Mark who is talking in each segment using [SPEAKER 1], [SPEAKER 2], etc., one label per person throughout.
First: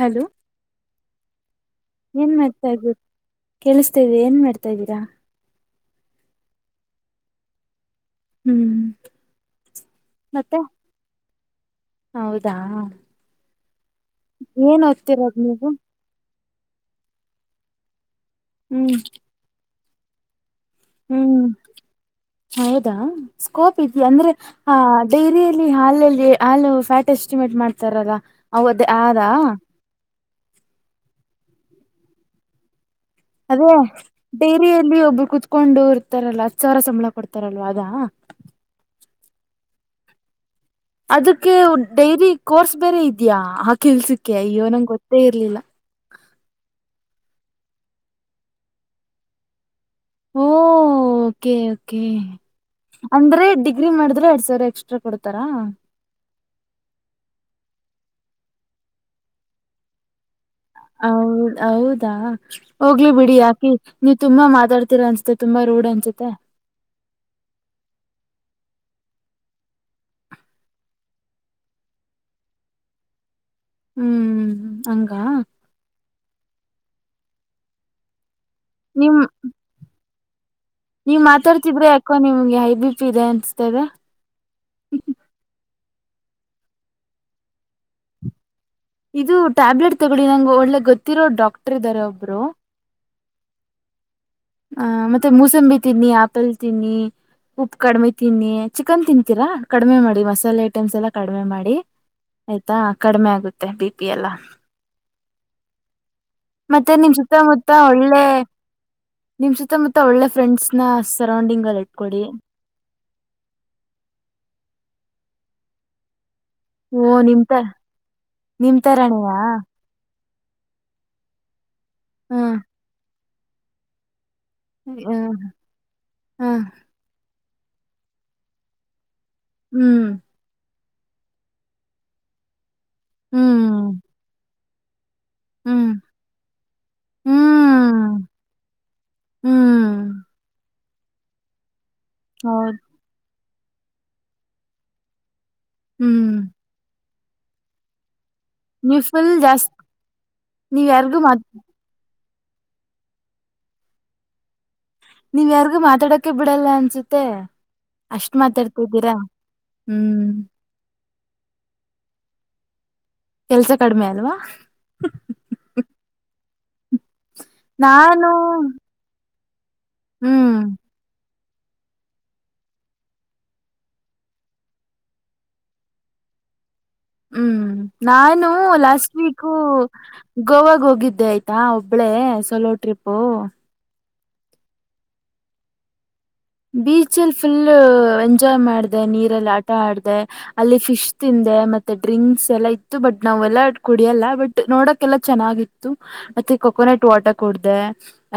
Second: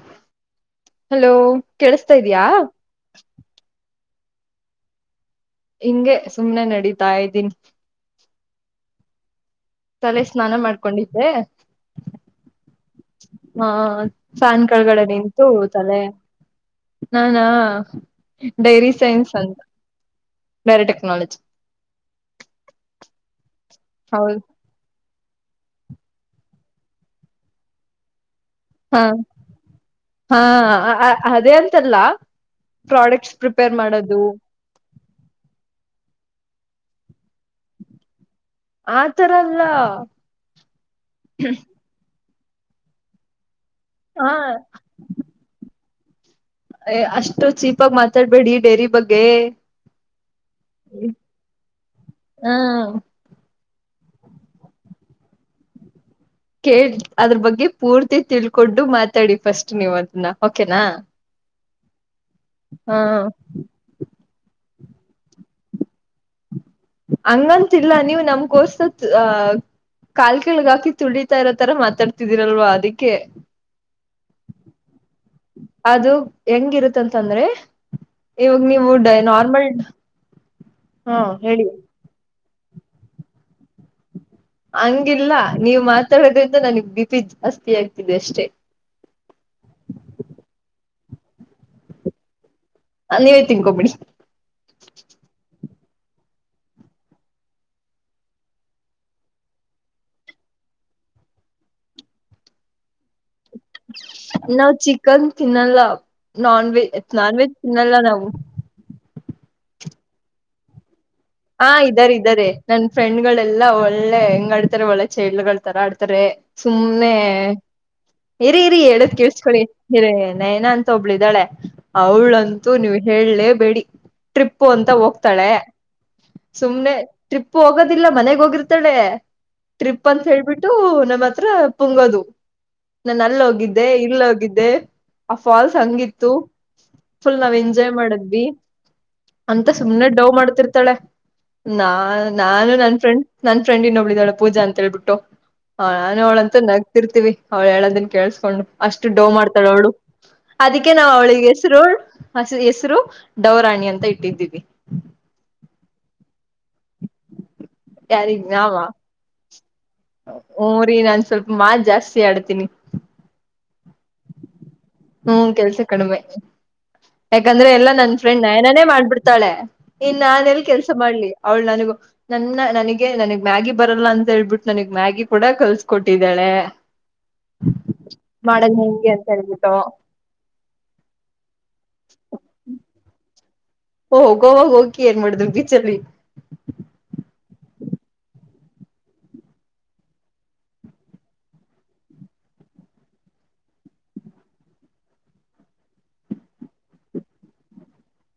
[SPEAKER 1] hello
[SPEAKER 2] hello ಕೇಳಿಸತಾ
[SPEAKER 1] ಏನ್
[SPEAKER 2] ಇದ್ಯಾ
[SPEAKER 1] ಮಾಡ್ತಾ ಇದೀರಾ ಕೇಳ್ತಾ ಕೇಳ್ತಾ ಇದೆ ಏನ್ ಮಾಡ್ತಾ ಇದ್ದೀರಾ
[SPEAKER 2] ಹಿಂಗೆ ಸುಮ್ನೆ ನಡೀತಾ ಇದ್ದೀನಿ
[SPEAKER 1] ಹ್ಮ್
[SPEAKER 2] ತಲೆ ಸ್ನಾನ
[SPEAKER 1] ಮತ್ತೆ
[SPEAKER 2] ಮಾಡ್ಕೊಂಡಿದ್ದೆ-
[SPEAKER 1] ಹೌದಾ
[SPEAKER 2] ಹಾ ಫ್ಯಾನ್
[SPEAKER 1] ಏನ್
[SPEAKER 2] ಕೆಳಗಡೆ
[SPEAKER 1] ಓದ್ತಿರೋದ್
[SPEAKER 2] ನಿಂತು
[SPEAKER 1] ನೀವು
[SPEAKER 2] ತಲೆ ನಾನಾ ಡೈರಿ
[SPEAKER 1] ಹ್ಮ್
[SPEAKER 2] ಸೈನ್ಸ್ ಅಂತ ಡೈರಿ ಟೆಕ್ನಾಲಜಿ
[SPEAKER 1] ಹ್ಮ್ ಹೌದಾ ಸ್ಕೋಪ್ ಇದೀಯ ಅಂದ್ರೆ
[SPEAKER 2] ಹೌದು
[SPEAKER 1] ಹ ಡೈರಿಯಲ್ಲಿ ಹಾಲಲ್ಲಿ ಹಾಲು ಫ್ಯಾಟ್ ಎಸ್ಟಿಮೇಟ್ ಮಾಡ್ತಾರಲ್ಲ ಅವದೇ
[SPEAKER 2] ಹಾ
[SPEAKER 1] ಆದಾ
[SPEAKER 2] ಹಾ ಅದೇ ಅಂತಲ್ಲ ಪ್ರಾಡಕ್ಟ್ಸ್
[SPEAKER 1] ಅದೇ
[SPEAKER 2] ಪ್ರಿಪೇರ್ ಮಾಡೋದು
[SPEAKER 1] ಡೈರಿಯಲ್ಲಿ ಒಬ್ರು ಕುೂತ್ಕೊಂಡು ಕೊಡ್ತಾರಲ್ಲ ಹತ್ತು ಸಾವಿರ ಸಂಬಳ ಕೊಡ್ತಾರಲ್ವ ಅದಾ
[SPEAKER 2] ಆತರಲ್ಲ
[SPEAKER 1] ಅದಕ್ಕೆ ಡೈರಿ ಕೋರ್ಸ್ ಬೇರೆ ಇದ್ಯಾ
[SPEAKER 2] ಹ
[SPEAKER 1] ಕೆಲ್ಸಕ್ಕೆ ಅಯ್ಯೋ ನಂಗಗೆ ಗೊತ್ತೇ ಇರ್ಲಿಲ್ಲ
[SPEAKER 2] ಅಷ್ಟು ಚೀಪಾಗಿ ಮಾತಾಡ್ಬೇಡಿ ಡೇರಿ ಬಗ್ಗೆ
[SPEAKER 1] ಓ ಓಕೆ ಓಕೆ
[SPEAKER 2] ಹ
[SPEAKER 1] ಅಂದ್ರೆ ಡಿಗ್ರಿ ಮಾಡಿದ್ರೆ ಎರಡ್ ಸಾವಿರ ಎಕ್ಸ್ಟ್ರಾ ಕೊಡ್ತಾರಾ
[SPEAKER 2] ಕೇ ಅದ್ರ ಬಗ್ಗೆ ಪೂರ್ತಿ ತಿಳ್ಕೊಂಡು ಮಾತಾಡಿ ಫಸ್ಟ್ ನೀವು ಅದನ್ನ ಓಕೆನಾ
[SPEAKER 1] ಹೌದ್ ಹೌದಾ ಹೋಗ್ಲಿ
[SPEAKER 2] ಹ
[SPEAKER 1] ಬಿಡಿ ಯಾಕಿ ನಿ ತುಂಬಾ ಮಾತಾಡ್ತೀರಾ ಅನ್ಸುತ್ತೆ ತುಂಬಾ ರೂಡ್ ಅನ್ಸುತ್ತೆ
[SPEAKER 2] ಹಂಗಂತಲ್ಲ ನೀವು ನಮ್ಗೋರ್ಸ್ ಅ ಕಾಲ್ ಕೆಳಗ ಹಾಕಿ ತುಳಿತಾ ಇರೋತರ ಮಾತಾಡ್ತಿದಿರಲ್ವ ಅದಕ್ಕೆ
[SPEAKER 1] ಹ್ಮ್ ಹಂಗ
[SPEAKER 2] ಅದು ಹೆಂಗಿರುತ್ ತಂದ್ರೆ ಇವಾಗ ನೀವು ಡೇ
[SPEAKER 1] ನಿಮ್
[SPEAKER 2] ನಾರ್ಮಲ್ ಹಾ
[SPEAKER 1] ನೀವ್
[SPEAKER 2] ಹೇಳಿ
[SPEAKER 1] ಮಾತಾಡ್ತಿದ್ರೆ ಯಾಕೋ ನಿಮ್ಗೆ ಹೈ ಬಿಪಿ ಇದೆ ಅನ್ಸ್ತದೆ
[SPEAKER 2] ಹಂಗಿಲ್ಲ ನೀವು ಮಾತಾಡೋದ್ರಿಂದ ನನಗ್ ಬಿಪಿ ಜಾಸ್ತಿ ಆಗ್ತಿದೆ ಅಷ್ಟೇ
[SPEAKER 1] ಇದು ಟ್ಯಾಬ್ಲೆಟ್ ತಗೊಳ್ಳಿ ನಂಗೆ ಒಳ್ಳೆ ಗೊತ್ತಿರೋ ಡಾಕ್ಟರ್ ಇದಾರ ಒಬ್ರು
[SPEAKER 2] ನೀವೇ ತಿನ್ಕೊಬಿಡಿ
[SPEAKER 1] ಹ ಮತ್ತೆ ಮೂಸಂಬಿ ತಿನ್ನಿ ಆಪಲ್ ತಿನ್ನಿ ಉಪ್ಪು ಕಡಿಮೆ ತಿನ್ನಿ ಚಿಕನ್ ತಿನ್ಂತೀರಾ ಕಡಿಮೆ ಮಾಡಿ ಮಸಾಲೆ ಐಟಮ್ಸ್ ಎಲ್ಲ ಕಡಿಮೆ ಮಾಡಿ ಆಯ್ತಾ ಕಡಿಮೆ ಆಗುತ್ತೆ ಬಿ ಪಿ ಎಲ್ಲ
[SPEAKER 2] ಕ ತಿನ್ನಲ್ಲ ನಾನ್ ವೆಜ್
[SPEAKER 1] ಮತ್ತೆ ನಿಮ್
[SPEAKER 2] ನಾನ್ ವೆಜ್
[SPEAKER 1] ಸುತ್ತಮುತ್ತ
[SPEAKER 2] ತಿನ್ನಲ್ಲ
[SPEAKER 1] ಒಳ್ಳೆ
[SPEAKER 2] ನಾವು
[SPEAKER 1] ನಿಮ್ ಸುತ್ತ ಮುತ್ತ ಒಳ್ಳೆ ಫ್ರೆಂಡ್ಸ್ನ
[SPEAKER 2] ಹಾ ಇದಾರೆ ಇದಾರೆ ನನ್ ಫ್ರೆಂಡ್ ಗಳೆಲ್ಲಾ ಒಳ್ಳೆ ಹೆಂಗ ಆಡ್ತಾರೆ ಒಳ ಚೈಡ್ಗಳ ತರಾ ಆಡ್ತಾರೆ
[SPEAKER 1] ಓ
[SPEAKER 2] ಸುಮ್ನೆ
[SPEAKER 1] ನಿಮ್ತ
[SPEAKER 2] ಇರಿ ಇರಿ ಹೇಳದ್
[SPEAKER 1] ನಿಮ್ತರಾಣಿಯ
[SPEAKER 2] ಕೇಳಸ್ಕೊಳ್ಳಿ ಹಿರ ನೇನ ಅಂತ ಒಬ್ಳಿದ್ದಾಳೆ
[SPEAKER 1] ಹ್ಮ್
[SPEAKER 2] ಅವ್ಳಂತೂ ನೀವ್ ಹೇಳಲೇ ಬಿಡಿ ಟ್ರಿಪ್ಪು ಅಂತ
[SPEAKER 1] ಹ್ಮ್
[SPEAKER 2] ಹೋಗ್ತಾಳೆ
[SPEAKER 1] ಹ್ಮ್
[SPEAKER 2] ಸುಮ್ನೆ ಟ್ರಿಪ್ ಹೋಗೋದಿಲ್ಲ ಮನೆಗ್ ಹೋಗಿರ್ತಾಳೆ ಟ್ರಿಪ್ ಅಂತ ಹೇಳ್ಬಿಟ್ಟು ನಮ್ಮ ಹತ್ರ ಪುಂಗೋದು ನಾನು ಅಲ್ಲ ಹೋಗಿದ್ದೆ
[SPEAKER 1] ಹ್ಮ್
[SPEAKER 2] ಇಲ್ಲೋಗಿದ್ದೆ ಆ ಫಾಲ್ಸ್
[SPEAKER 1] ಹ್ಮ್
[SPEAKER 2] ಹಂಗಿತ್ತು ಫುಲ್ ನಾವ್ ಎಂಜಾಯ್
[SPEAKER 1] ಹ್ಮ್
[SPEAKER 2] ಮಾಡದ್ವಿ ಅಂತ
[SPEAKER 1] ಹ್ಮ್
[SPEAKER 2] ಸುಮ್ನೆ ಡವ್ ಮಾಡ್ತಿರ್ ಾಳೆ ನಾ ನಾನು
[SPEAKER 1] ಹೌದು
[SPEAKER 2] ನನ್ ಫ್ರೆಂಡ್ ನನ್ ಫ್ರೆಂಡ್ ಇನ್ನೊಬ್ಬಳಿದಾಳೆ ಪೂಜಾ ಅಂತ ಹೇಳ್ಬಿಟ್ಟು ಹಾ ನಾನ
[SPEAKER 1] ಹ್ಮ್
[SPEAKER 2] ಅವ್ಳ ಅಂತ ನಗ್ತಿರ್ತಿವಿ ಅವ್ಳ ಹೇಳದನ್ ಕೇಳಸ ಡು
[SPEAKER 1] ನೀವ್
[SPEAKER 2] ಅಷ್ಟು
[SPEAKER 1] ಫುಲ್
[SPEAKER 2] ಡೋವ್ ಮಾಡ್ತಾಳ
[SPEAKER 1] ಜಾಸ್ತಿ
[SPEAKER 2] ಅವಳು
[SPEAKER 1] ನೀವ್
[SPEAKER 2] ಅದಕ್ಕೆ ನಾವ್
[SPEAKER 1] ಯಾರಿಗೂ ಮಾತ್
[SPEAKER 2] ಅವ್ಳಿಗೆ ಹೆಸರು ಅವಳು ಹಸ ಹೆಸರು ಡವರಾಣಿ ಅಂತ ಇಟ್ಟಿದ್ದೀವಿ
[SPEAKER 1] ನೀವ್ ಯಾರಿಗೂ ಮಾತಾಡಕ ಬಿಡಲ್ಲ ಅನ್ಸುತ್ತೆ ಅಷ್ಟ ಮಾತಾಡ್ತಿದ್ದೀರಾ ಹ್ಮ್
[SPEAKER 2] ಊರಿ ನಾ ಸ್ವಲ್ಪ ಮಾ ಜಾಸ್ತಿ ಆಡ್ತೀನಿ
[SPEAKER 1] ಕೆಲ್ಸ ಕಡಿಮೆ ಅಲ್ವಾ
[SPEAKER 2] ಹ್ಮ್ ಕೆಲ್ಸ ಕಡಿಮೆ ಯಾಕಂದ್ರೆ ಎಲ್ಲಾ ನನ್
[SPEAKER 1] ನಾನು
[SPEAKER 2] ಫ್ರೆಂಡ್ ನಯನಾನೇ ಮಾಡ್ಬಿಡ್ತಾಳೆ ಇನ್ ನಾನ
[SPEAKER 1] ಹ್ಮ್
[SPEAKER 2] ಎಲ್ ಕೆಲ್ಸ ಮಾಡ್ಲಿ ಅವಳು ನನಗು ನನ್ನ ನನಗೆ ನನಗ್ ಮ್ಯಾಗಿ ಬರಲ್ಲ ಅಂತ ಹೇಳ್ಬಿಟ್ಟು ನನಗ್ ಮ್ಯಾಗಿ ಕೂಡ ಕಲ್ಸ ಕೊಟ್ಟಿದ್ದಾಳೆ ಹೆ
[SPEAKER 1] ಹ್ಮ್ ನಾನು
[SPEAKER 2] ಹೆಂಗೆ
[SPEAKER 1] ಲಾಸ್ಟ್
[SPEAKER 2] ಅಂತ
[SPEAKER 1] ವೀಕ್
[SPEAKER 2] ಹೇಳ್ಬಿಟ್ಟು
[SPEAKER 1] ಗೋವಾಗ ಹೋಗಿದ್ದೆ ಆಯ್ತಾ ಒಬ್ಬಳೇ ಸೊಲೋ ಟ್ರಿಪ್ಪು
[SPEAKER 2] ಓೋಗೋವಾಗ ಹೋಗಕಿ ಏನ್ ಮಾಡಿದ್ರು ಬೀಚಲ್ಲಿ
[SPEAKER 1] ಬೀಚ್ಲ್ಲಿ ಫುಲ್ ಎಂಜಾಯ್ ಮಾಡಿದೆ ನೀರಲ್ಲಿ ಆಟ ಆಡಿದೆ ಅಲ್ಲಿ ಫಿಶ್ ತಿಂದ ಮತ್ತೆ ಡ್ರಿಂಕ್ಸ್ ಎಲ್ಲಾ ಇತ್ತು ಬಟ್ ನಾವ್ ಎಲ್ಲ ಕುಡಿಯಲ್ಲ ಬಟ್ ನೋಡಕೆಲ್ಲ ಚೆನ್ನಾಗಿತ್ತು ಮ ಕೊಕೋನಟ್ ವಾಟರ್ ಕೊಡ್ದ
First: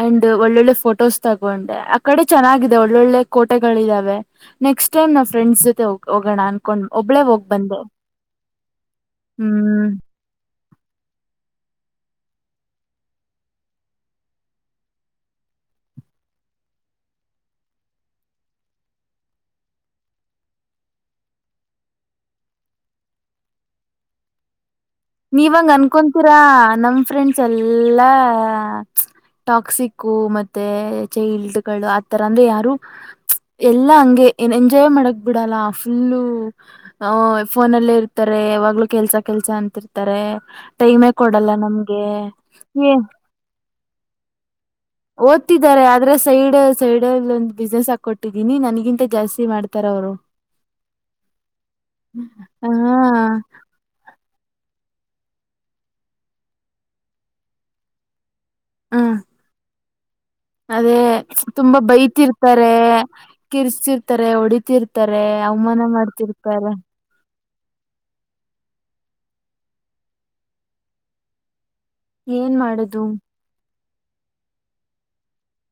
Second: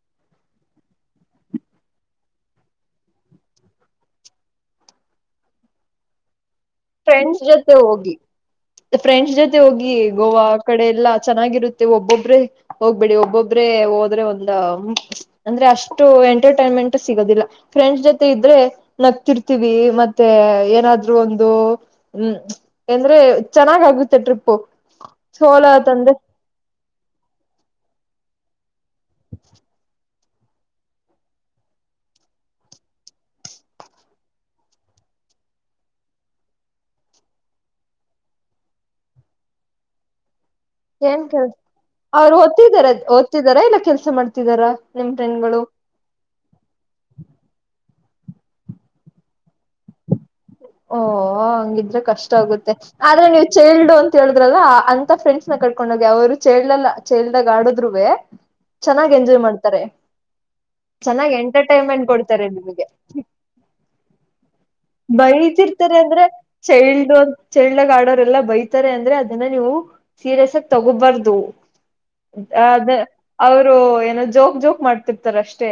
[SPEAKER 1] ಅಂಡ್ ಒಳ್ಳೊಳ್ಳೆ ಫೋಟೋಸ್ ತಗೊಂಡೆ ಆ ಕಡೆ ಚೆನ್ನ ಒಳ್ಳೊಳ್ಳೆ ಕೋಟೆಗಳ ಇದಾವೆ ನೆಕ್ಸ್ಟ್ ಟೈಮ್ ನಾ ಫ್ರೆಂಡ್ಸ್ ಜೊತೆ ಹೋಗೋಣ ಅನ್ಕೊಂಡ್ ಒಬ್ಳೇ
[SPEAKER 2] ಫ್ರೆಂಡ್ಸ್
[SPEAKER 1] ಹೋಗ್
[SPEAKER 2] ಜೊತೆ
[SPEAKER 1] ಬಂದೆ
[SPEAKER 2] ಹೋಗಿ ಫ್ರೆಂಚ್ ಜೊತೆ
[SPEAKER 1] ಹ್ಮ್
[SPEAKER 2] ಹೋಗಿ ಗೋವಾ ಕಡೆ ಎಲ್ಲಾ ಚೆನ್ನಾಗಿರುತ್ತೆ ಒಬ್ಬೊಬ್ರೆ ಹೋಗ್ಬೇಡಿ ಒಬ್ಬೊಬ್ರೆ ಹೋದ್ರೆ ಒಂದ ಅಂದ್ರೆ ಅಷ್ಟು ಎಂಟರ್ಟೈನ್ಮೆಂಟ್ ಸಿಗೋದಿಲ್ಲ ಫ್ರೆಂಡ್ಸ್ ಜೊತೆ ಇದ್ರೆ ನಗ್ತಿರ್ತಿೀವಿ ಮತ್ತೆ ಏನಾದ್ರು ಒಂದು ಹ್ಮ್ ಎಂದ್ರೆ ಚೆನ್ನಾಗಾಗುತ್ತೆ ಟ್ರಿಪ್ಪು
[SPEAKER 1] ನೀವಂಗ
[SPEAKER 2] ಸೋಲತ್ ಅಂದ್ರೆ
[SPEAKER 1] ಅನ್ಕೊತೀರಾ ನಮ ಫ್ರೆಂಡ್ಸ್ ಎಲ್ಲಾ ಟಾಕ್ಸಿಕ್ ಮೆ ಚೈಲ್ಡ್ಗಳು ಆಥರ ಅಂದ್ರೆ ಯಾರು ಎಲ್ಲ ಹಂಗೆ ಎಂಜಾಯ್ ಮಾಡಕ್ ಬಿಡಲ್ಲ ಫುಲ್ಲು ಅ ಫೋನಲ್ಲೇ ಇರ್ತಾರೆ ಯಾವಾಗ್ಲೂ ಕೆಲ್ಸ ಕೆಲ್ಸ ಅಂತಿರ್ತಾರೆ ಟೈಮೇ
[SPEAKER 2] ಏನ್ ಕಳ್
[SPEAKER 1] ಕೊಡಲ್ಲ ನಮ್ಗೆ
[SPEAKER 2] ಅವ್ ಓದ್ತಿದಾರ
[SPEAKER 1] ಏ
[SPEAKER 2] ಓದ್ತಿದಾರ ಇಲ್ಲ ಕೆಲ್ಸ ಮಾಡ್ತಿದಾರ
[SPEAKER 1] ಓದ್ತಿದ್ದಾರೆ ಆದ್ರೆ ಸೈಡ್ ಸೈಡ್ಲ್ಲಿ ಒಂದು ಬಿಸ್ನೆಸ್ ಆಗ್ತಾರೆ ಕೊಟ್ಟಿದ್ದೀನಿ ನನಗಿಂತ ಜಾಸ್ತಿ ಮಾಡ್ತಾರ ಅವರು
[SPEAKER 2] ಓ ಹಂಗಿದ್ರೆ ಕಷ್ಟ
[SPEAKER 1] ಹ
[SPEAKER 2] ಆಗುತ್ತೆ ಆದ್ರೆ ನೀವು್ ಚೈಲ್ಡ್ ಅಂತ ೇಳಿದ್ರಲ್ಲ ಅಂತ ಫ್ರೆಂಡ್ಸ್ ನ ಕಟ್ಕೊಂಡ ಹೋಗಿ ಅವ್ರು ಚೈಲ್ಡ್ಲ್ಲ ಚೈಲ್ಡ್್ದಾಗ ಆಡದ್ೂೆ
[SPEAKER 1] ಹ
[SPEAKER 2] ಚೆನ್ನಾಗ್ ಎಂಜಾಯ್ ಮಾಡ್ತಾರೆ
[SPEAKER 1] ಅದೇ
[SPEAKER 2] ಚೆನ್ನಾಗ್
[SPEAKER 1] ತುಂಬಾ
[SPEAKER 2] ಎಂಟರ್ಟೈನ್ಮೆಂಟ್ ಕೊಡ್ತಾರೆ
[SPEAKER 1] ಬೈತಿರ್ತಾರೆ
[SPEAKER 2] ನಿಮಗೆ
[SPEAKER 1] ಕಿರ್ಸ್ತಿರ್ತಾರೆ ಹೊಡಿ
[SPEAKER 2] ಬೈತಿರ್ತಾರೆ ಅಂದ್ರೆ ಚೈಲ್ಡ್ ಒ ಚಳ್ಳಳ್ಳಗ ಆಡೋರೆಲ್ಲಾ ಬೈತಾರೆ ಅಂದ್ರೆ ಅದನ್ನ ನೀವು ಸೀರಿಯಸ್ ಆಗಿ ತಗೋಬಾರ್ದು
[SPEAKER 1] ಏನ್
[SPEAKER 2] ಅದ
[SPEAKER 1] ಮಾಡುದು
[SPEAKER 2] ಅವರು ಏನೋ ಜೋಕ್ ಜೋಕ್ ಮಾಡ್ತಿರ್ತಾರ ಅಷ್ಟೇ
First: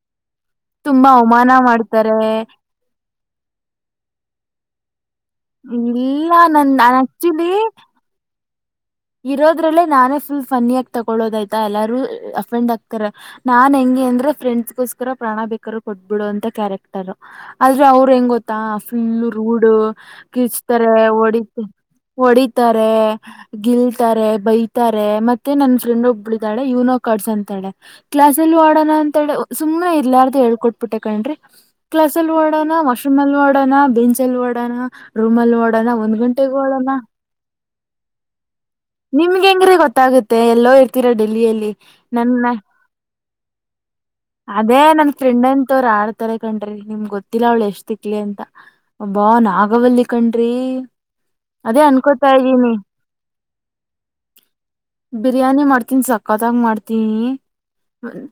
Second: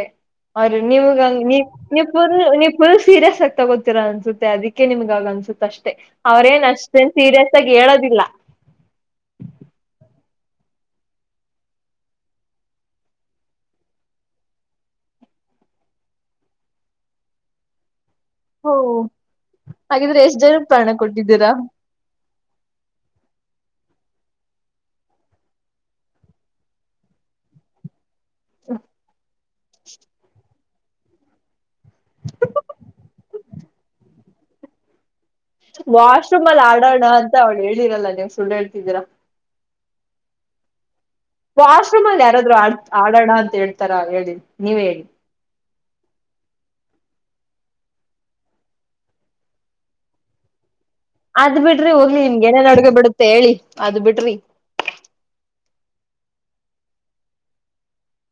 [SPEAKER 2] ಅವ್ರೀ
[SPEAKER 1] ತುಂಬಾ ಅವಮಾನ
[SPEAKER 2] ನಿಮಗಂಗವು
[SPEAKER 1] ಮಾಡ್ತಾರೆ
[SPEAKER 2] ಫುಲ್ ನೀ್ ಫುಲ್ ಸೀರಿಯಸ್ ಆಗಿ ತಗೋತೀರಾ ಅನ್ಸುತ್ತೆ ಅದಕ್ಕೆ ನಿಮ್ಗೆ ಇಾಗ ಅನ್ಸುತ್ತ ಅಷ್ಟೇ
[SPEAKER 1] ಇಲ್ಲ
[SPEAKER 2] ಅವ್ರೇನ್
[SPEAKER 1] ನನ್ ನಾನ್
[SPEAKER 2] ಅಷ್ಟೇನ್ ಸೀರಿಯಸ್
[SPEAKER 1] ಆಕ್ಚುಲಿ
[SPEAKER 2] ಆಗಿ ಹೇಳೋದಿಲ್ಲ
[SPEAKER 1] ಇರೋದ್ರಲ್ಲೇ ನಾನೇ ಫುಲ್ ಫನಿ ಆಗ ತಗೊಳೋದಯ್ತಾ ಎಲ್ಲಾರೂ ಅಫೆಂಡ್ ಆಕ್ತಾರ ನಾನ್ ಹೆಂಗ ಅಂದ್ರೆ ಫ್ರೆಂಡ್ಸ್ೋಸ್ಕರ ಪ್ರಾಣ ಬೇಕಾದರು ಕೊಟ್ಬಿಡು ಅಂತ ಕ್ಯಾರೆಕ್ಟರ್ ಆದ್ರೆ ಅವರು ಹೆಂಗ ಗೊತ್ತಾ
[SPEAKER 2] ಓ
[SPEAKER 1] ಫುಲ್ ರೂಡ್
[SPEAKER 2] ಹಾಗಿದ್ರೆ ಎಷ್ಟ್ ಜನಕ್ ಪ್ರಾಣ
[SPEAKER 1] ಕಿಚ್ತಾರೆ ಹೊಡ
[SPEAKER 2] ಕೊಟ್ಟಿದ್ದೀರಾ
[SPEAKER 1] ಹೊಡಿತಾರೆ ಗಿಲ್ತಾರೆ ಬೈತಾರೆ ಮತ್ತೆ ನನ್ ಫ್ರೆಂಡ್ ಒಬ್ಬಳಿದಾಳೆ ಯನೋ ಕಾರ್ಡ್ಸ್ ಅಂತಾಳೆ ಕ್ಲಾಸ್ಲ್ಲಿ ಓಡೋಣ ಅಂತೇಳಿ ಸು್ನೆ ಇಲ್ಲಾರದು ಹೇಳ್ಕೊಟ್ಟು ಪಿಟ್ಟ ಕೊಂಡ್ರಿ ಕ್ಲಸ್ ಅಲ್ಲಿ ಓಡೋಣ ವಾಶ್ರೂಮ್ ಅಲ್ಲಿ ಓಡೋಣ ಬೆಂಚಲ್ಲಿ ಓಡೋಣ ರೂಮ್ ಅಲ್ಲಿ ಓಡೋಣ ಒಂದ್
[SPEAKER 2] ವಾಶ್ರೂಮ್
[SPEAKER 1] ಗಂಟೆಗೆ
[SPEAKER 2] ಅಲ್ಲಿ
[SPEAKER 1] ಓಡೋಣ
[SPEAKER 2] ಆಡೋಣ ಅಂತ ಅವ್ಳು ಹೇಳಿರಲ್ಲ ನೀವು ಸುಳ್ಳು ಹೇಳ್ತಿದ್ದೀರಾ
[SPEAKER 1] ಹೆಂಗ್ರೆ ಗೊತ್ತಾಗುತ್ತೆ ಎಲ್ಲೋ ಇರ್ತೀರಾ ಡೆಲ್ಲಿಯಲ್ಲಿ
[SPEAKER 2] ವಾಶ್ರೂಮ್ ಅಲ್ಲಿ
[SPEAKER 1] ನನ್ನ
[SPEAKER 2] ಯಾರಾದ್ರು ಆಡ್ ಆಡೋಣ ಅಂತ ಹೇಳ್ತಾರಾ ಹೇಳಿ ನೀವ್
[SPEAKER 1] ಅದೇ
[SPEAKER 2] ಹೇಳಿ
[SPEAKER 1] ನನ್ ಫೆಂಡ್ಂತ ಮತ್ತವರು ಆಡ್ತಾರೆ ಕಣ್ರಿ ನಿಮ್ ಗೊತ್ತಿಲ್ಲ ಅವ್ಳ ಎಷ್ಟ್ ತಿಕ್ಲಿ ಅಂತ ಬನ್ಾಗವಲ್ಲಿ ಕಣ್ರಿ
[SPEAKER 2] ಅದ್
[SPEAKER 1] ಅದೇ
[SPEAKER 2] ಬಿಡ್ರಿ ಹೋಗ್ಲಿ
[SPEAKER 1] ಅನ್ಕೋತಾ
[SPEAKER 2] ನಿಮಗೆ ಏನೇ
[SPEAKER 1] ಇದ್ದೀನಿ
[SPEAKER 2] ಅಡ್ಗ ಬಿಡುತ್ತೆ ಹೇಳಿ ಅದ್ ಬಿಟ್ರಿ
[SPEAKER 1] ಚಿಕನ್ ಸಕತ್ತಾಗ ಮಾಡ್ತೀನಿ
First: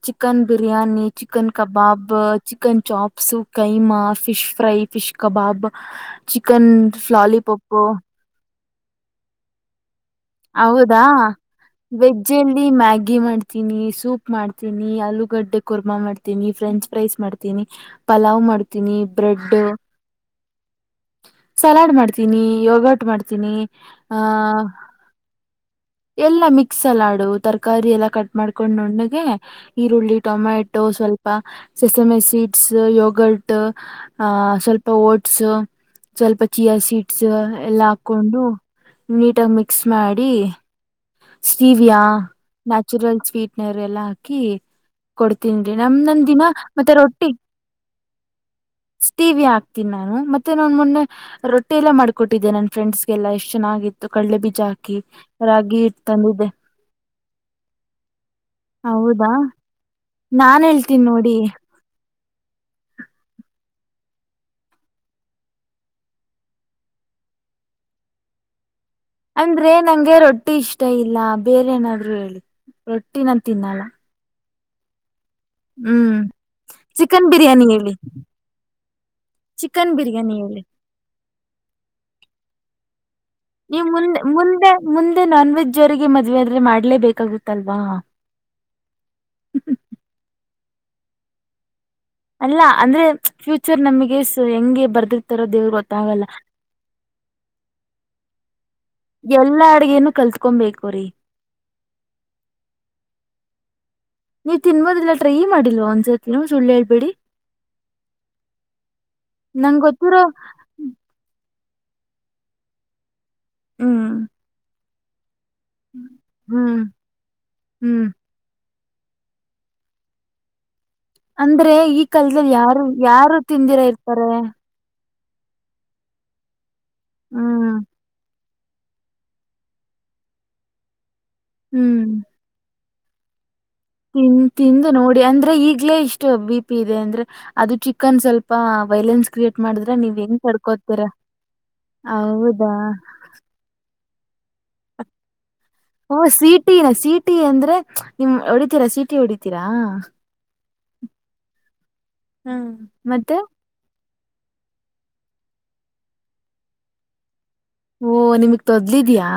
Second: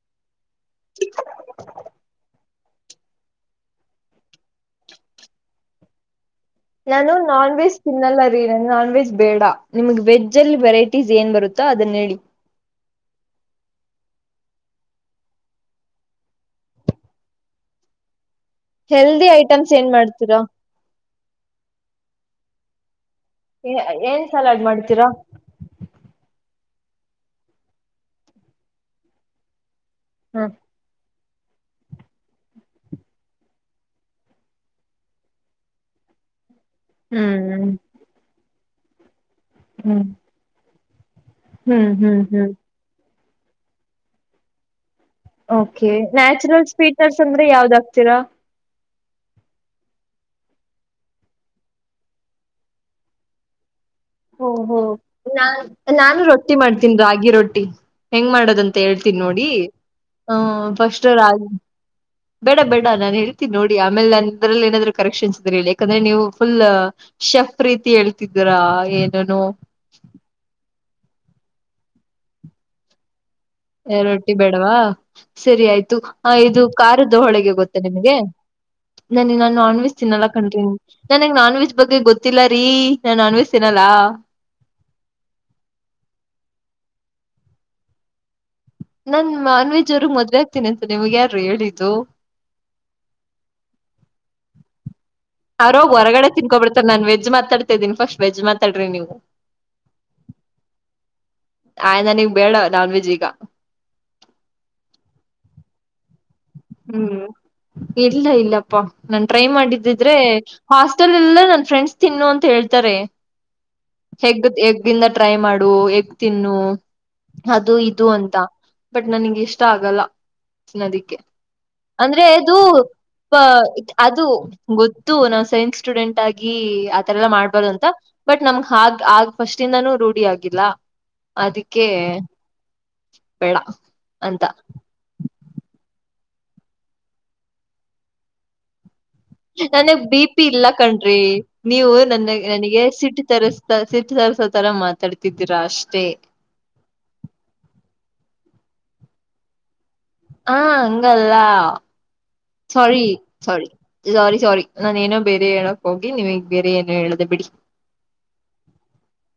[SPEAKER 1] chicken biryani chicken kebab chicken chops keema fish fry fish kebab chicken
[SPEAKER 2] ನಾನು ನಾನ್
[SPEAKER 1] ಲಾಲಿಪೊಪ್
[SPEAKER 2] ವೆಜ್ ತಿನ್ನಲ್ಲ ರೀ ನಾನ್ ವೆಜ್ ಬೇಡ ನಿಮ
[SPEAKER 1] ಹೌದಾ
[SPEAKER 2] ಹೇಳಿ
[SPEAKER 1] ವೆಜ್ಜ್ಲ್ಲಿ ಮ್ಯಾಗಿ ಮಾಡ್ತೀನಿ ಸೂಪ್ ಮಾಡ್ತೀನಿ ಆಲೂಗಡ್ಡೆ ಕೊರ್ಮಾ ಮಾಡ್ತೀನಿ ಫ್ರೆಂಚ್ ಫ್ರೈಸ್ ಮಾಡ್ತೀನಿ ಪಲಾವ್ ಮಾಡ್ಿ ಿ
[SPEAKER 2] ಹೆಲ್ದಿ
[SPEAKER 1] ಬ್ರೆಡ್
[SPEAKER 2] ಐಟಮ್ಸ್ ಏನ್ ಮಾಡ್ತೀರಾ
[SPEAKER 1] ಸಲಾಡ್ ಮಾಡ್ತೀನಿ ಯೋಗಟ್ ಮಾಡ್ತ ತಿನ್ನಿ
[SPEAKER 2] ಏನ್
[SPEAKER 1] ಆಹ
[SPEAKER 2] ಸಲಾಡ್ ಮಾಡ್ತೀರಾ
[SPEAKER 1] ಎಲ್ಲಾ ಮಿಕ್ಸ್ ಎಲ್ಲಾಡು ತರಕಾರಿ ಎಲ್ಲಾ ಕಟ್ ಮಾಡ್ಕೊಂಡು ನುಣ್ಣಗೆ ಈರುಳ್ಳಿ
[SPEAKER 2] ಹ್ಮ್
[SPEAKER 1] ಟೊಮ್ಯಾಟೊ ಸ್ವಲ್ಪ ಸಸ್ ಎಮೆ ಸೀಡ್ಸ್ ಯೋಗಟ್ ಆ ಸ್ವಲ್ಪ ಓಟ್ಸ್ ಸ್ವಲ್ಪ ಚಿಯಾ ಸೀಟ್ಸ್
[SPEAKER 2] ಹ್ಮ್
[SPEAKER 1] ಎಲ್ಲಾ ಹಾಕೊಂಡು ನೀಟಾಗಿ ಮಿಕ್ಸ್
[SPEAKER 2] ಹ್ಮ್
[SPEAKER 1] ಮಾಡಿ
[SPEAKER 2] ಹ್ಮ್
[SPEAKER 1] ಸ್ಟೀವಿಯಾ
[SPEAKER 2] ಹ್ಮ್ ಹ್ಮ್
[SPEAKER 1] ನ್ಯಾಚುರಲ್ ಸ್ವೀಟ್ನರ್ ಎಲ್ಲಾ ಹಾಕಿ ಕೊಡ್ತೀನ್ರಿ
[SPEAKER 2] ಓಕೆ
[SPEAKER 1] ನಮ ನಂದ್ ದಿನ
[SPEAKER 2] ನ್ಯಾಚುರಲ್
[SPEAKER 1] ಮತ್ತೆ
[SPEAKER 2] ಸ್ವೀಟ್ನರ್ಸ್
[SPEAKER 1] ರೊಟ್ಟಿ
[SPEAKER 2] ಅಂದ್ರೆ ಯಾವ್ದ್ ಹಾಕ್ತೀರಾ
[SPEAKER 1] ಟಿ ಹಾಕ್ತೀನಿ ನಾನು ಮತ್ತೆ ನಾನನ್ ಮೊನ್ನೆ ರೊಟ್ಟಿ ಎಲ್ಲ ಮಾಡಕೊಟ್ಟಿದ್ದೆ ನನ್ ಫ್ರೆಂಡ್ಸ್ ಗೆಲ್ಲ ಎಷ್ಟ್ ಚೆನ್ನಾಗಿ ಕಡ್ಲೆ ಬೀಜ
[SPEAKER 2] ಓಹೋ
[SPEAKER 1] ಹಾಕಿ
[SPEAKER 2] ನಾನ್
[SPEAKER 1] ರಾಗಿ
[SPEAKER 2] ನಾನು
[SPEAKER 1] ತಂದಿದ್ದೆ
[SPEAKER 2] ರೊಟ್ಟಿ ಮಾಡ್ತೀನ್ಿ ರಾಗಿ ರೊಟ್ಟಿ ಹೆಂಗ್ ಮಾಡೋದಂತ ಹೇಳ್ತೀನ್ಿ
[SPEAKER 1] ಹೌದಾ
[SPEAKER 2] ನೋಡಿ
[SPEAKER 1] ನಾನ್
[SPEAKER 2] ಹ್ಮ್
[SPEAKER 1] ಹೇಳ್ತೀನಿ
[SPEAKER 2] ಫಸ್ಟ್
[SPEAKER 1] ನೋಡಿ
[SPEAKER 2] ರಾಗಿ ಬೇಡ ಬೇಡ ನಾನ್ ಹೇಳ್ತೀನಿ ನೋಡಿ ಆಮೇಲೆ ನನ್ ಇದ್ರಲ್ಲಿ ಏನಾದ್ರು ಕರೆಕ್ಷನ್ಸ್ ಇದ್ರ ಯಾಕಂದ್ರೆ ನೀವುಫುಲ್ ಶಫ ಪ್ರೀತಿ ಹೇಳ್ತಿದ್ರಾ
[SPEAKER 1] ಅಂದ್ರೆ ನಂಗೆ ರೊಟ್ಟಿ ಇಷ್ಟ ಇಲ್ಲ ಬೇರೆ ಏನಾದ್ರು ಹೇಳಿ ರೊಟ್ಟಿನಂತ ತಿನ್ನಲ್ಲ
[SPEAKER 2] ರೊಟ್ಟಿ ಬೇಡವಾ ಸರಿ ಆಯ್ತು
[SPEAKER 1] ಹ್ಮ್
[SPEAKER 2] ಹ ಇದು ಕಾರ್ದ
[SPEAKER 1] ಚಿಕನ್
[SPEAKER 2] ಹೊಳಗೆ
[SPEAKER 1] ಬಿರಿಯಾನಿ
[SPEAKER 2] ಗೊತ್ತ
[SPEAKER 1] ಹೇಳಿ
[SPEAKER 2] ನಿಮಗೆ ನಾನ ನಾನ್ ನಾನ್
[SPEAKER 1] ಚಿಕನ್
[SPEAKER 2] ವೆಜ್ ತಿನ್ನಲ್ಲಾ
[SPEAKER 1] ಬಿರಿಯಾನಿ
[SPEAKER 2] ಕಣ್ರಿ
[SPEAKER 1] ಹೇಳಿ
[SPEAKER 2] ನನ್ಗ್ ನಾನ್ ವೆಜ್ ಬಗ್ಗೆ ಗೊತ್ತಿಲ್ಲ ರೀ ನಾನ್ ನಾನ್ ವೇಜ್ ತಿನ್ನಲ್ಲ
[SPEAKER 1] ಈ ಮುಂದೆ ಮುಂದೆ ಮುಂದೆ ನಾನ್ ವೆಜ್ ಅವರಿಗೆ ಮದುವೆ ಆದ್ರೆ ಮಾಡ್ಲೇಬೇಕಾಗುತ್ತಲ್ವಾ
[SPEAKER 2] ನನ್ ನಾನ್ ವೆಜ್ ಅವ್ರಗ್ ಮದುವೆ ಆಗ್ತೀನಿ ಅಂತ ನಿಮಿಗೆ ಯಾರು ಹೇಳಿದ್ದು
[SPEAKER 1] ಅಲ್ಲ ಅಂದ್ರೆ ಫ್ಯೂಚರ್ ನಮಗೆ ಹೆಂಗೆ ಬರ್ದ
[SPEAKER 2] ಅವ್ರೋಗ್ ಹೊರಗಡೆ ತಿನ್ಕೊಬಿಡ್ತಾರೆ ನಾನ್ ವೆಜ್ ಮಾತಾಡ್ತಾ ಇದ್ದೀನಿ ಫಸ್ಟ್ ವೆಜ್ ಮಾತಾಡ್ರಿ ನೀವು
[SPEAKER 1] ತಿಳತ್ಕೊ ಬು್ರೀ
[SPEAKER 2] ಆಯ್ ನನಗ್ ಬೇಡ ನಾನ್ ವೆಜ್ ಈಗ
[SPEAKER 1] ನೀವ್ ತಿನ್ಬೋದಿಲ್ಲ ಟ್ರೈ ಮಾಡಿಲ್ವ ಒಂದ್ಸತಿ ಸುಳ್ಳು ಹೇಳಬೇಡಿ
[SPEAKER 2] ಹ್ಮ್ ಇಲ್ಲ ಇಲ್ಲಪ್ಪಾ ನಾನ್ ಟ್ರೈ
[SPEAKER 1] ನಂಗ್
[SPEAKER 2] ಮಾಡಿದ್ದಿದ್ರೆ
[SPEAKER 1] ಗೊತ್ತಿರೋ
[SPEAKER 2] ಹಾಸ್ಟೆಲ್ ಎಲ್ಲ ನನ್ ಫ್ರೆಂಡ್ಸ್ ತಿನ್ನು ಅಂತ ಹೇಳ್ತಾರೆ
[SPEAKER 1] ಹ್ಮ್
[SPEAKER 2] ಹೆಗ್ಗ ಹೆಗಂದ ಟ್ರೈ ಮಾಡ ಡು ಎಗ್ ತಿನ್ನು
[SPEAKER 1] ಹ್ಮ್
[SPEAKER 2] ಅದು
[SPEAKER 1] ಹ್ಮ್
[SPEAKER 2] ಇದು ಅಂತ ಬಟ್ ನನಗೆ ಇಷ್ಟ ಆಗಲ್ಲ ಅದಿಕ್ಕೆ
[SPEAKER 1] ಅಂದ್ರೆ ಈ
[SPEAKER 2] ಅಂದ್ರೆ
[SPEAKER 1] ಕಾಲದಲ್ಲಿ
[SPEAKER 2] ಅದು
[SPEAKER 1] ಯಾರು ಯಾರು ತಿಂದಿರ
[SPEAKER 2] ಅದು
[SPEAKER 1] ಇರ್ತಾರೆ
[SPEAKER 2] ಗೊ ತ್ತು ನಾವು ಸೈನ್ಸ್ ಸ್ಟೂಡೆಂಟ್ ಆಗಿ ಆತರ ಎಲ್ಲಾ ಮಾಡ್ಬಾರದು
[SPEAKER 1] ಹ್ಮ್
[SPEAKER 2] ಅಂತ ಬಟ್ ನಮಗ್ ಹಾಗ ಆಗ್ ಫಸ್ಟ್ಿಂದಾನೂ ರೂಢಿ ಆಗಿಲ್ಲ ಅದಕ್ಕೆ
[SPEAKER 1] ಹ್ಮ್
[SPEAKER 2] ಬೇಡ
[SPEAKER 1] ತಿನ್
[SPEAKER 2] ಅಂತ
[SPEAKER 1] ತಿಂದು ನೋಡಿ ಅಂದ್ರೆ ಅಂದ್ರೆ ಈಗ್ಲೇ ಇಷ್ಟ ಬಿ ಪಿ ಇದೆ ಅಂದ್ರೆ ಅದು ಚಿಕನ್ ಸ್ವಲ್ಪ ವೈಲೆನ್ಸ್ ಕ್ರಿಯೇಟ್ ಮಾಡಿದ್ರ
[SPEAKER 2] ನನಗ್
[SPEAKER 1] ನೀವ್
[SPEAKER 2] ಬಿ
[SPEAKER 1] ಹೆಂಗ
[SPEAKER 2] ಪಿ ಇಲ್ಲ
[SPEAKER 1] ಕಡ್ಕೋತೀರ
[SPEAKER 2] ಕಣ್ರಿ ನೀವು ನನ್ನ
[SPEAKER 1] ಹೌದಾ
[SPEAKER 2] ನನಗೆ ಸಿಟ್ಟು ತರಿಸ್ತಾ ಸಿಟ್ಟು ತರಿಸೋ ತರ ಮಾತಾಡ್ತಿದ್ದೀರಾ ಅಷ್ಟೇ
[SPEAKER 1] ಹಓ ಸಿಟಿನ ಸಿಟಿ ಅಂದ್ರೆ ನಿಮ ಹೀಾ ಸೀಟಿ ಹೊಡಿತೀರಾ
[SPEAKER 2] ಹಾ ಹಂಗಲ್ಲ
[SPEAKER 1] ಹ್ಮ್
[SPEAKER 2] ಸಾರೀ
[SPEAKER 1] ಮತ್ತೆ
[SPEAKER 2] ಸಾರೀ ಸಾರಿ ಸಾರಿ ನಾನಏನೋ ಬೇರೆ ಹೇಳಕ್ ಹೋಗಿ ನಿವಗ್ ಬೇರೆ ಏನೋ ಹೇಳದೆ ಬಿಡಿ
[SPEAKER 1] ಓ ನಿಮಗೆ ತೊದ್ಲಿದಯಾ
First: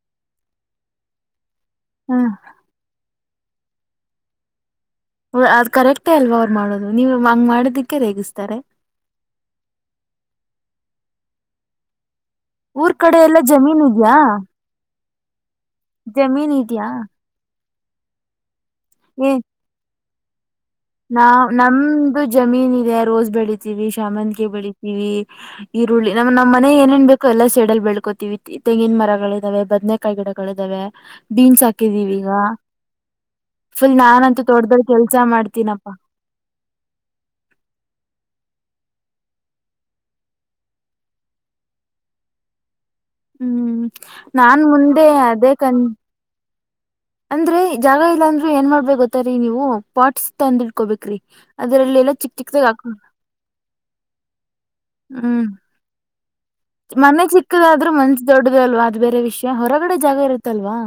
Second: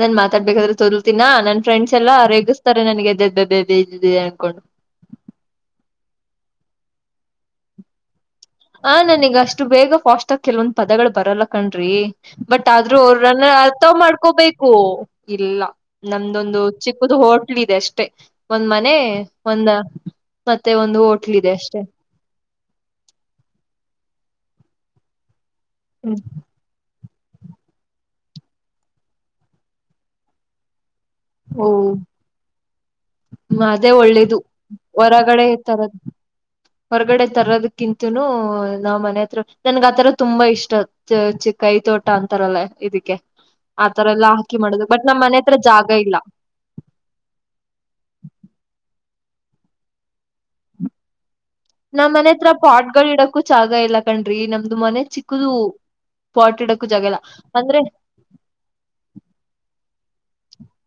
[SPEAKER 2] ನನ್ ಮಾತಾಡ್ಬೇಕಾದ್ರೆ ತೋರ್ಲ್ತಿನ ನನ್ ಫ್ರೆಂಡ್ಸ್ ಎಲ್ಲಾ
[SPEAKER 1] ಹಾ
[SPEAKER 2] ರೇಗಿಸ್ತಾರೆ ನನ್ಗೆದ್ದ ಅನ್ಕೊಂಡು
[SPEAKER 1] ಅದ್ ಕರೆಕ್ಟೇ ಅಲ್ವಾ ಅವ್ರು ಮಾಡೋದು ನೀವು ಹಂಗ್ ಮಾಡದಕ್ಕೆ ರೇಗಿಸ್ತ
[SPEAKER 2] ಹ ನನ್ೀಗ ಅಷ್ಟು ಬೇಗ ಫಾಸ್ಟ್ ಆಗ ಕೆಲವೊಂದ್ ಪದಗಳು ಬರಲ್ಲ ಕಣ್ರಿ ಬಟ್
[SPEAKER 1] ಊರ್
[SPEAKER 2] ಆದ್ರೂ
[SPEAKER 1] ಕಡೆ ಎಲ್ಲ
[SPEAKER 2] ಅವರ್ರನ್ನ
[SPEAKER 1] ಜಮೀನ್
[SPEAKER 2] ಅರ್ಥ್
[SPEAKER 1] ಇದ್ಯಾ
[SPEAKER 2] ಮಾಡ್ಕೋಬೇಕು ಇಲ್ಲ
[SPEAKER 1] ಜಮೀನ್
[SPEAKER 2] ನಮ್ದೊಂದು
[SPEAKER 1] ಇದ್ಯಾ
[SPEAKER 2] ಚಿಕ್ಕದು ಹೋಟ್ಲ್ ಇದೆ ಅಷ್ಟೇ ಒಂದು ಮನೆ
[SPEAKER 1] ಏ
[SPEAKER 2] ಒಂದ ಮತ್ತೆ ಒಂದು ಹೋಟ್ಲ್
[SPEAKER 1] ನಾವ್
[SPEAKER 2] ಇದೆ ಅಷ್ಟೆ
[SPEAKER 1] ನಮ್ದು ಜಮೀನ್ ಇದೆ ರೋಸ್ ಬೆಳಿತೀವಿ ಶಾಮಂತಿಗೆ ಬೆಳಿತೀವಿ ಈರುಳ್ಳಿ
[SPEAKER 2] ಹ್ಮ್
[SPEAKER 1] ನಮ್ಮ ನಮ್ಮನೆ ಏನೇಬೇಕು ಕಲಸ್ ಎಡಲ್ ಬೆಳ್ಕೋತೀವಿ ತೆಂಗಿನ ಮರಗಳಿದಾವೆ ಬದ್ನೆೇಕಾಯಿ ಗಿಡಗಳಿದಾವೆ ಬೀನ್ಸ್
[SPEAKER 2] ಓ
[SPEAKER 1] ಹಾಕಿದೀವಿ ಈಗ ಫುಲ್ ನಾನ್ಂತ ತೊಡ್ದೊಡ್ ಕೆಲ್ಸ ಮಾಡ್
[SPEAKER 2] ತರದ ಹೊರಗಡೆ ತರೋದಕ್ಕಿಂತುೂ ನಾವ್ ಮನೆ ಹತ್ರ ನನ್ಗ್ ಆತರ ತುಂಬಾ ಇಷ್ಟ ಚಿ ಕೈ ತೋಟ ಅಂತಾರಲ್ಲ ಇದಕ್ಕೆ
[SPEAKER 1] ಹ್ಮ್
[SPEAKER 2] ಆತರ ಎಲ್ಲಾ ಹಾಕಿ
[SPEAKER 1] ನಾನ್
[SPEAKER 2] ಮಾಡುದು ಬಟ್
[SPEAKER 1] ಮುಂದೆ
[SPEAKER 2] ನಮ್ಮ್ ಮನೆ
[SPEAKER 1] ಅದೇ
[SPEAKER 2] ಹತ್ರ
[SPEAKER 1] ಕನ್
[SPEAKER 2] ಜಾಗ ಇಲ್ಲ
[SPEAKER 1] ಅಂದ್ರೆ ಜಾಗ ಇಲ್ಲಾಂದ್ರೂ ಏನ್ ಮಾಡ್ಬೇ ಗೊತ್ತಾರೀ ನೀವು ಪಾಟ್ಸ್ ತಂದ ಇಡ್ಕೋಬೇಕ್ರಿ ಅದ್ರಲ್ಲಿ
[SPEAKER 2] ನಮ್
[SPEAKER 1] ಎಲ್ಲಾ
[SPEAKER 2] ಮನೆ
[SPEAKER 1] ಚಿಕ್
[SPEAKER 2] ಹತ್ರ
[SPEAKER 1] ಚಿಕ್ದಾಗ ಹಾಕ
[SPEAKER 2] ಪಾಟ್ಗಳಗಳು ಇಡಕು ಜಾಗ ಇಲ್ಲ ಕಣ್ರಿ ನಮ್ದು ಮನೆ ಚಿಕ್ಕದು ಪಾಟ್ ಇಡಕ್ಕೂ ಜಾಗ ಇಲ್ಲ
[SPEAKER 1] ಮನೆಗ್
[SPEAKER 2] ಅಂದ್ರೆ
[SPEAKER 1] ಚಿಕ್ಕದಾದ್ರೂ ಮನ್ಸ ದೊಡ್ಡದ ಅಲ್ವಾ ಅದು ಬೇರೆ ವಿಷಯ ಹೊರಗಡೆ ಜಾಗ ಇರುತ್ತಲ್ವಾ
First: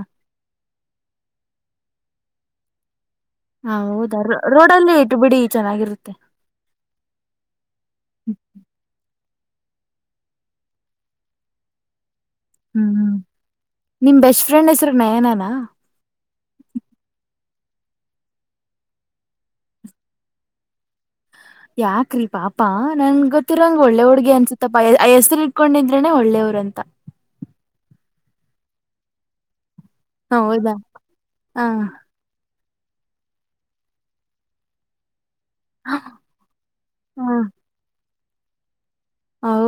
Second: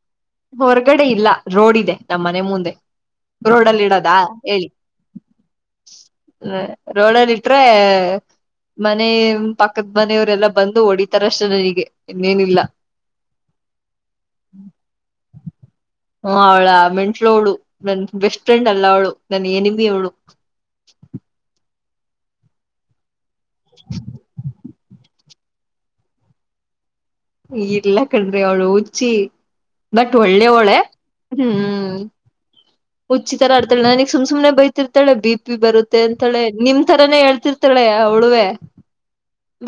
[SPEAKER 2] ಹೊರಗಡೆ ಇಲ್ಲ ರೋಡ್ ಇದೆ ನಮ್ಮ್ ಮನೆ ಮುಂದೆ
[SPEAKER 1] ಹ
[SPEAKER 2] ರೋಡಲ್ಲಿ ಇಡದಾ
[SPEAKER 1] ಹೌದಾ ರೋಡಲ್ಲೇ ಇಟ್ಟು ಬಿಡಿ ಚೆನ್ನಾಗಿರುತ್ತೆ
[SPEAKER 2] ಹ್ಮ ರೋಡಲ್ಲಿ ಇಟ್ರೆ ಮನ ಪಕ್ಕದ ಮನೆಯವರೆಲ್ಲಾ ಬಂದು ಹೊಡಿತಾರ ಅಷ್ಟೇ ನನಗೆ ಇನ್ನೇನಿಲ್ಲ
[SPEAKER 1] ಹ್ಮ್ ಹ್ಮ್ ನಿಮ್ ಬೆಸ್ಟ್ ಫ್ರೆಂಡ್ ಹೆಸ್ರನೇ
[SPEAKER 2] ಹ ಅವಳಾ ಮೆಂಟ್ಲೋಡು ನನ್ ಬೆಸ್ಟ್ ಫ್ರೆಂಡ್ ಅಲ್ಲ ಅವಳು ನನ್ ಎನಮಿ ಅವಳು
[SPEAKER 1] ಯಾಕ್ರಿ ಪಾಪಾ ನನ್ ಗೊತ್ತಿರಂಗಗೆ ಒಳ್ಳೆ ಹುಡ್ಗಿ ಅನ್ಸತ್ತಪ್ಪಾ ಹೆಸ್ರಿ ಕಕೊಂಡಿದ್ರನನೆ ಒಳ್ಳೆಯವ್ರ ಅಂತ
[SPEAKER 2] ಇಲ್ಲ ಕನ್ಡ್ರಿ ಅವಳ ಊಚಿ ಬಟ್ ಒಳ್ಳೆ
[SPEAKER 1] ಹೌದಾ
[SPEAKER 2] ಹಳೆ
[SPEAKER 1] ಹ
[SPEAKER 2] ಹ್ಮ್ ಉುಚಿತರ ಆರ್ತಳ ನನಗ್ ಸು ಸುಮನೆ ಬೈತಿತಾಳ ಬಿಪ್ ಬರುತ್ತೆ ಅಂತಳೆ ನಿಮ್ ತರಾನೇ
[SPEAKER 1] ಹ
[SPEAKER 2] ಹೇಳ್ತಿರ್ತಾಳೆ ಅವಳುವೆ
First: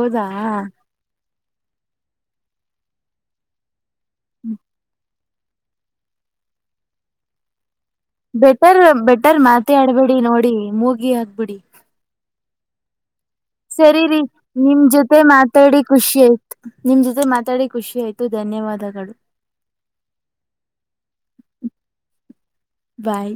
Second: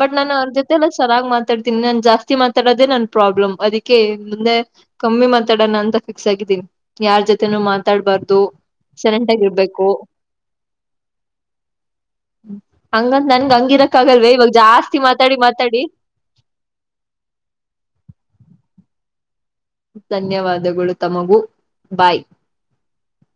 [SPEAKER 2] ಬಟ್ ನಾನು ಅವ್ರ ಜೊತೆಲ್ಲ ಚೆನ್ನಾಗ್ ಮಾತಾಡ್ತೀನಿ ನಾನ್ ಜಾಸ್ತಿ ಮಾತಾಡೋದೆೇ ನನ್ ಪ್ರಾಬ್ಲಮ್ ಅದಿ ಮುಂದೆ ಕಮ್ಮಿ ಮಾತಾಡೋಣ ಅಂತ ಫಿಕ್ಸ್ ಆಗಿದ್ದೀನಿ ಯಾರ್ ಜೊತೆನು ಮಾ
[SPEAKER 1] ಬೆಟರ್ ಬೆಟರ್ ಮಾತ ಆಡ್ಬಿಡಿ ನೋಡಿ ಮೂಗಿ ಹಕ್ಬಿಡಿ
[SPEAKER 2] ಅಂಗ
[SPEAKER 1] ಸರಿ ರರಿ ನಿಮ್ ಜೊತೆ ಮಾತಾಡಿ ಖುಷಿ ಆಯ್ತು ನಿಮ್ ಜೊತೆ ಮಾತಾಡಿ ಖುಷಿ ಆಯ್ತು ನ್ ಧನ್ಯವಾದಗಳು
[SPEAKER 2] ಧನ್ಯವಾದಗಳು ತಮಗೂ ಬಾಯ್
[SPEAKER 1] ಬಾಯ್